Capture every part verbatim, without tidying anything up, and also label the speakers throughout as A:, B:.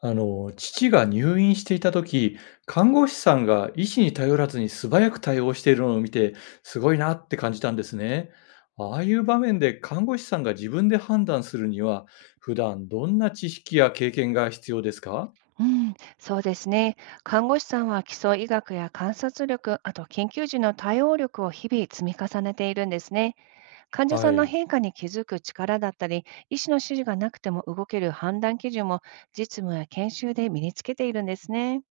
A: あの、父が入院していた時、看護師さんが医師に頼らずに素早く対応しているのを見て、すごいなって感じたんですね。ああいう場面で看護師さんが自分で判断するには、普段どんな知識や経験が必要ですか？
B: うん、そうですね。看護師さんは基礎医学や観察力、あと緊急時の対応力を日々積み重ねているんですね。患者
A: は
B: さんの
A: い。
B: 変化に気づく力だったり、医師の指示がなくても動ける判断基準も実務や研修で身につけているんですね。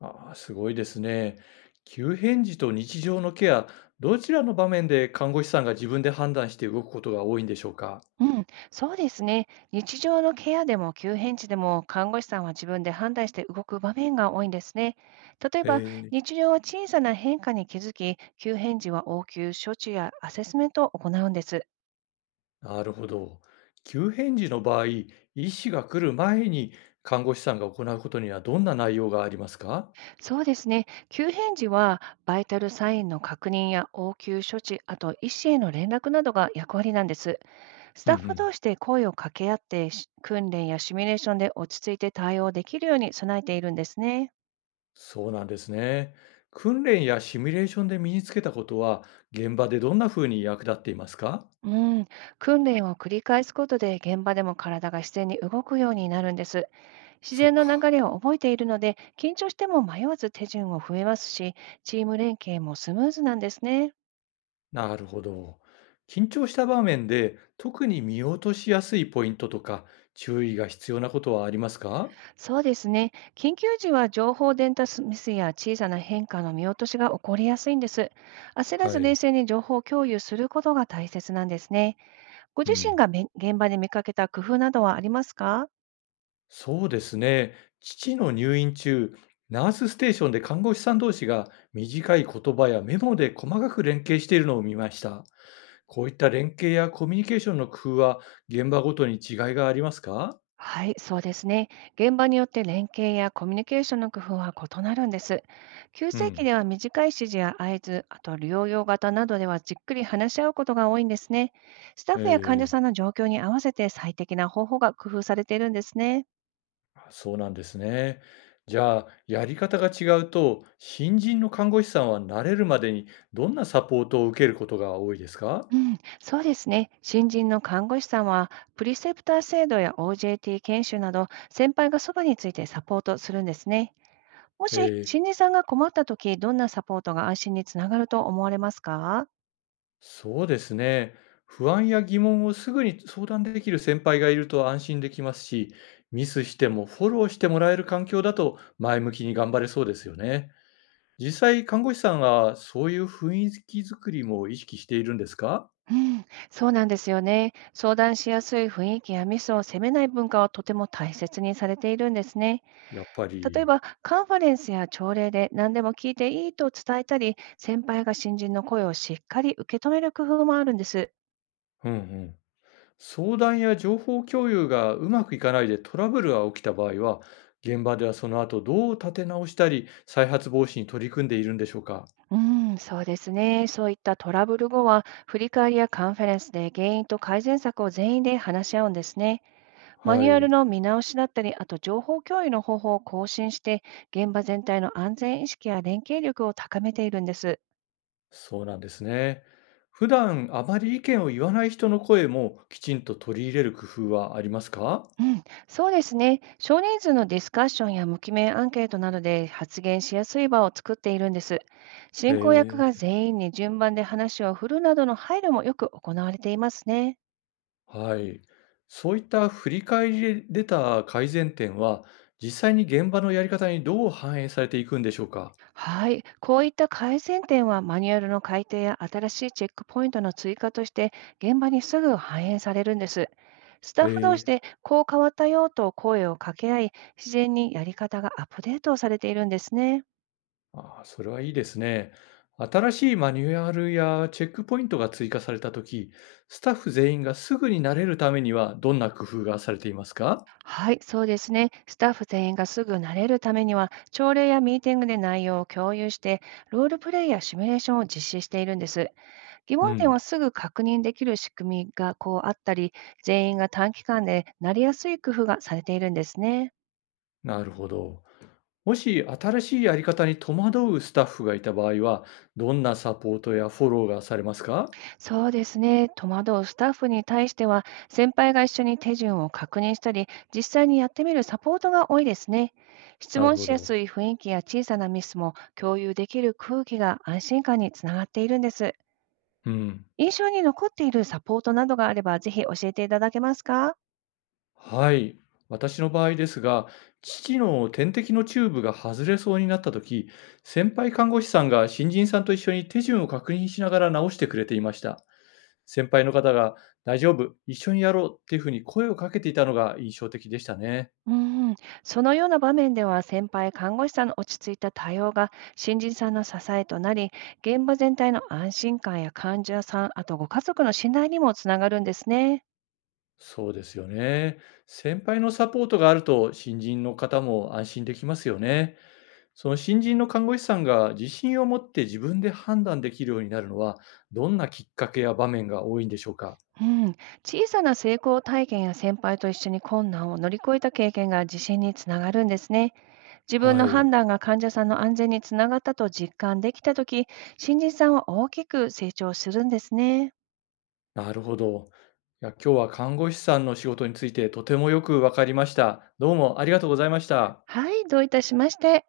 A: ああ、すごいですね。急変時と日常のケア、どちらの場面で看護師さんが自分で判断して動くことが多いんでしょうか？
B: うん、そうですね。日常のケアでも急変時でも看護師さんは自分で判断して動く場面が多いんですね。例え
A: へ
B: ば、
A: え、
B: 日常は小さな変化に気づき、急変時は応急処置やアセスメントを行うんです。
A: なるほど。急変時の場合、医師が来る前に看護師さんが行うことにはどんな内容がありますか？
B: そうですね。急変時は、バイタルサインの確認や応急処置、あと医師への連絡などが役割なんです。ス
A: うん
B: タ
A: う
B: ッフ
A: ん。
B: 同士で声を掛け合って、し訓練やシミュレーションで落ち着いて対応できるように備えているんですね。
A: そうなんですね。訓練やシミュレーションで身につけたことは、現場でどんな風に役立っていますか？
B: うん、訓練を繰り返すことで現場でも体が自然に動くようになるんです。自
A: そっ
B: 然の流
A: か。
B: れを覚えているので緊張しても迷わず手順を踏めますし、チーム連携もスムーズなんですね。
A: なるほど。緊張した場面で特に見落としやすいポイントとか注意が必要なことはありますか？
B: そうですね。緊急時は情報伝達ミスや小さな変化の見落としが起こりやすいんです。焦らず
A: は
B: 冷
A: い。
B: 静に情報を共有することが大切なんですね。ご
A: う
B: 自身
A: ん。
B: がめ現場で見かけた工夫などはありますか？
A: そうですね。父の入院中、ナースステーションで看護師さん同士が短い言葉やメモで細かく連携しているのを見ました。こういった連携やコミュニケーションの工夫は現場ごとに違いがありますか？
B: はい、そうですね。現場によって連携やコミュニケーションの工夫は異なるんです。急
A: う
B: 性期
A: ん。
B: では短い指示や合図、あと療養型などではじっくり話し合うことが多いんですね。スタッ
A: え
B: フや患者
A: ー
B: さんの状況に合わせて最適な方法が工夫されているんですね。
A: あ、そうなんですね。じゃあ、やり方が違うと、新人の看護師さんは慣れるまでにどんなサポートを受けることが多いですか？
B: うん、そうですね。新人の看護師さんは、プリセプター制度や オージェーティー 研修など、先輩がそばについてサポートするんですね。も
A: え
B: し、
A: ー。
B: 新人さんが困ったとき、どんなサポートが安心につながると思われますか？
A: そうですね。不安や疑問をすぐに相談できる先輩がいると安心できますし、ミスしてもフォローしてもらえる環境だと前向きに頑張れそうですよね。実際、看護師さんはそういう雰囲気作りも意識しているんですか？
B: うん、そうなんですよね。相談しやすい雰囲気やミスを責めない文化はとても大切にされているんですね。
A: やっぱ
B: 例え
A: り。
B: ば、カンファレンスや朝礼で何でも聞いていいと伝えたり、先輩が新人の声をしっかり受け止める工夫もあるんです。
A: うんうん。相談や情報共有がうまくいかないでトラブルが起きた場合は、現場ではその後どう立て直したり、再発防止に取り組んでいるんでしょうか？
B: うん、そうですね。そういったトラブル後は、振り返りやカンファレンスで原因と改善策を全員で話し合うんですね。マ
A: は
B: ニュアル
A: い。
B: の見直しだったり、あと情報共有の方法を更新して、現場全体の安全意識や連携力を高めているんです。
A: そうなんですね。普段あまり意見を言わない人の声もきちんと取り入れる工夫はありますか？
B: うん、そうですね。少人数のディスカッションや無記名アンケートなどで発言しやすい場を作っているんです。
A: へ
B: 進行役
A: え、
B: が全員に順番で話を振るなどの配慮もよく行われていますね。
A: はい。そういった振り返りで出た改善点は、実際に現場のやり方にどう反映されていくんでしょうか？
B: はい、こういった改善点はマニュアルの改定や新しいチェックポイントの追加として現場にすぐ反映されるんです。スタッ
A: え
B: フ同士
A: え、
B: でこう変わったよと声を掛け合い、自然にやり方がアップデートされているんですね。
A: ああ、それはいいですね。新しいマニュアルやチェックポイントが追加されたとき、スタッフ全員がすぐに慣れるためにはどんな工夫がされていますか？
B: はい、そうですね。スタッフ全員がすぐ慣れるためには、朝礼やミーティングで内容を共有して、ロールプレイやシミュレーションを実施しているんです。疑
A: う
B: 問点を
A: ん、
B: すぐ確認できる仕組みがこうあったり、全員が短期間でなりやすい工夫がされているんですね。
A: なるほど。もし新しいやり方に戸惑うスタッフがいた場合は、どんなサポートやフォローがされますか？
B: そうですね。戸惑うスタッフに対しては、先輩が一緒に手順を確認したり、実際にやってみるサポートが多いですね。質
A: なる
B: 問
A: ほ
B: しやす
A: ど。
B: い雰囲気や小さなミスも共有できる空気が安心感につながっているんです。
A: うん。
B: 印象に残っているサポートなどがあれば、ぜひ教えていただけますか？
A: はい。私の場合ですが、父の点滴のチューブが外れそうになった時、先輩看護師さんが新人さんと一緒に手順を確認しながら直してくれていました。先輩の方が、大丈夫、一緒にやろうっていうふうに声をかけていたのが印象的でしたね。
B: うん、そのような場面では先輩看護師さんの落ち着いた対応が新人さんの支えとなり、現場全体の安心感や患者さん、あとご家族の信頼にもつながるんですね。
A: そうですよね。先輩のサポートがあると、新人の方も安心できますよね。その新人の看護師さんが自信を持って自分で判断できるようになるのは、どんなきっかけや場面が多いんでしょうか。
B: うん、小さな成功体験や先輩と一緒に困難を乗り越えた経験が自信につながるんですね。自分
A: は
B: の判
A: い、
B: 断が患者さんの安全につながったと実感できたとき、新人さんは大きく成長するんですね。
A: なるほど。いや、今日は看護師さんの仕事についてとてもよくわかりました。どうもありがとうございました。
B: はい、どういたしまして。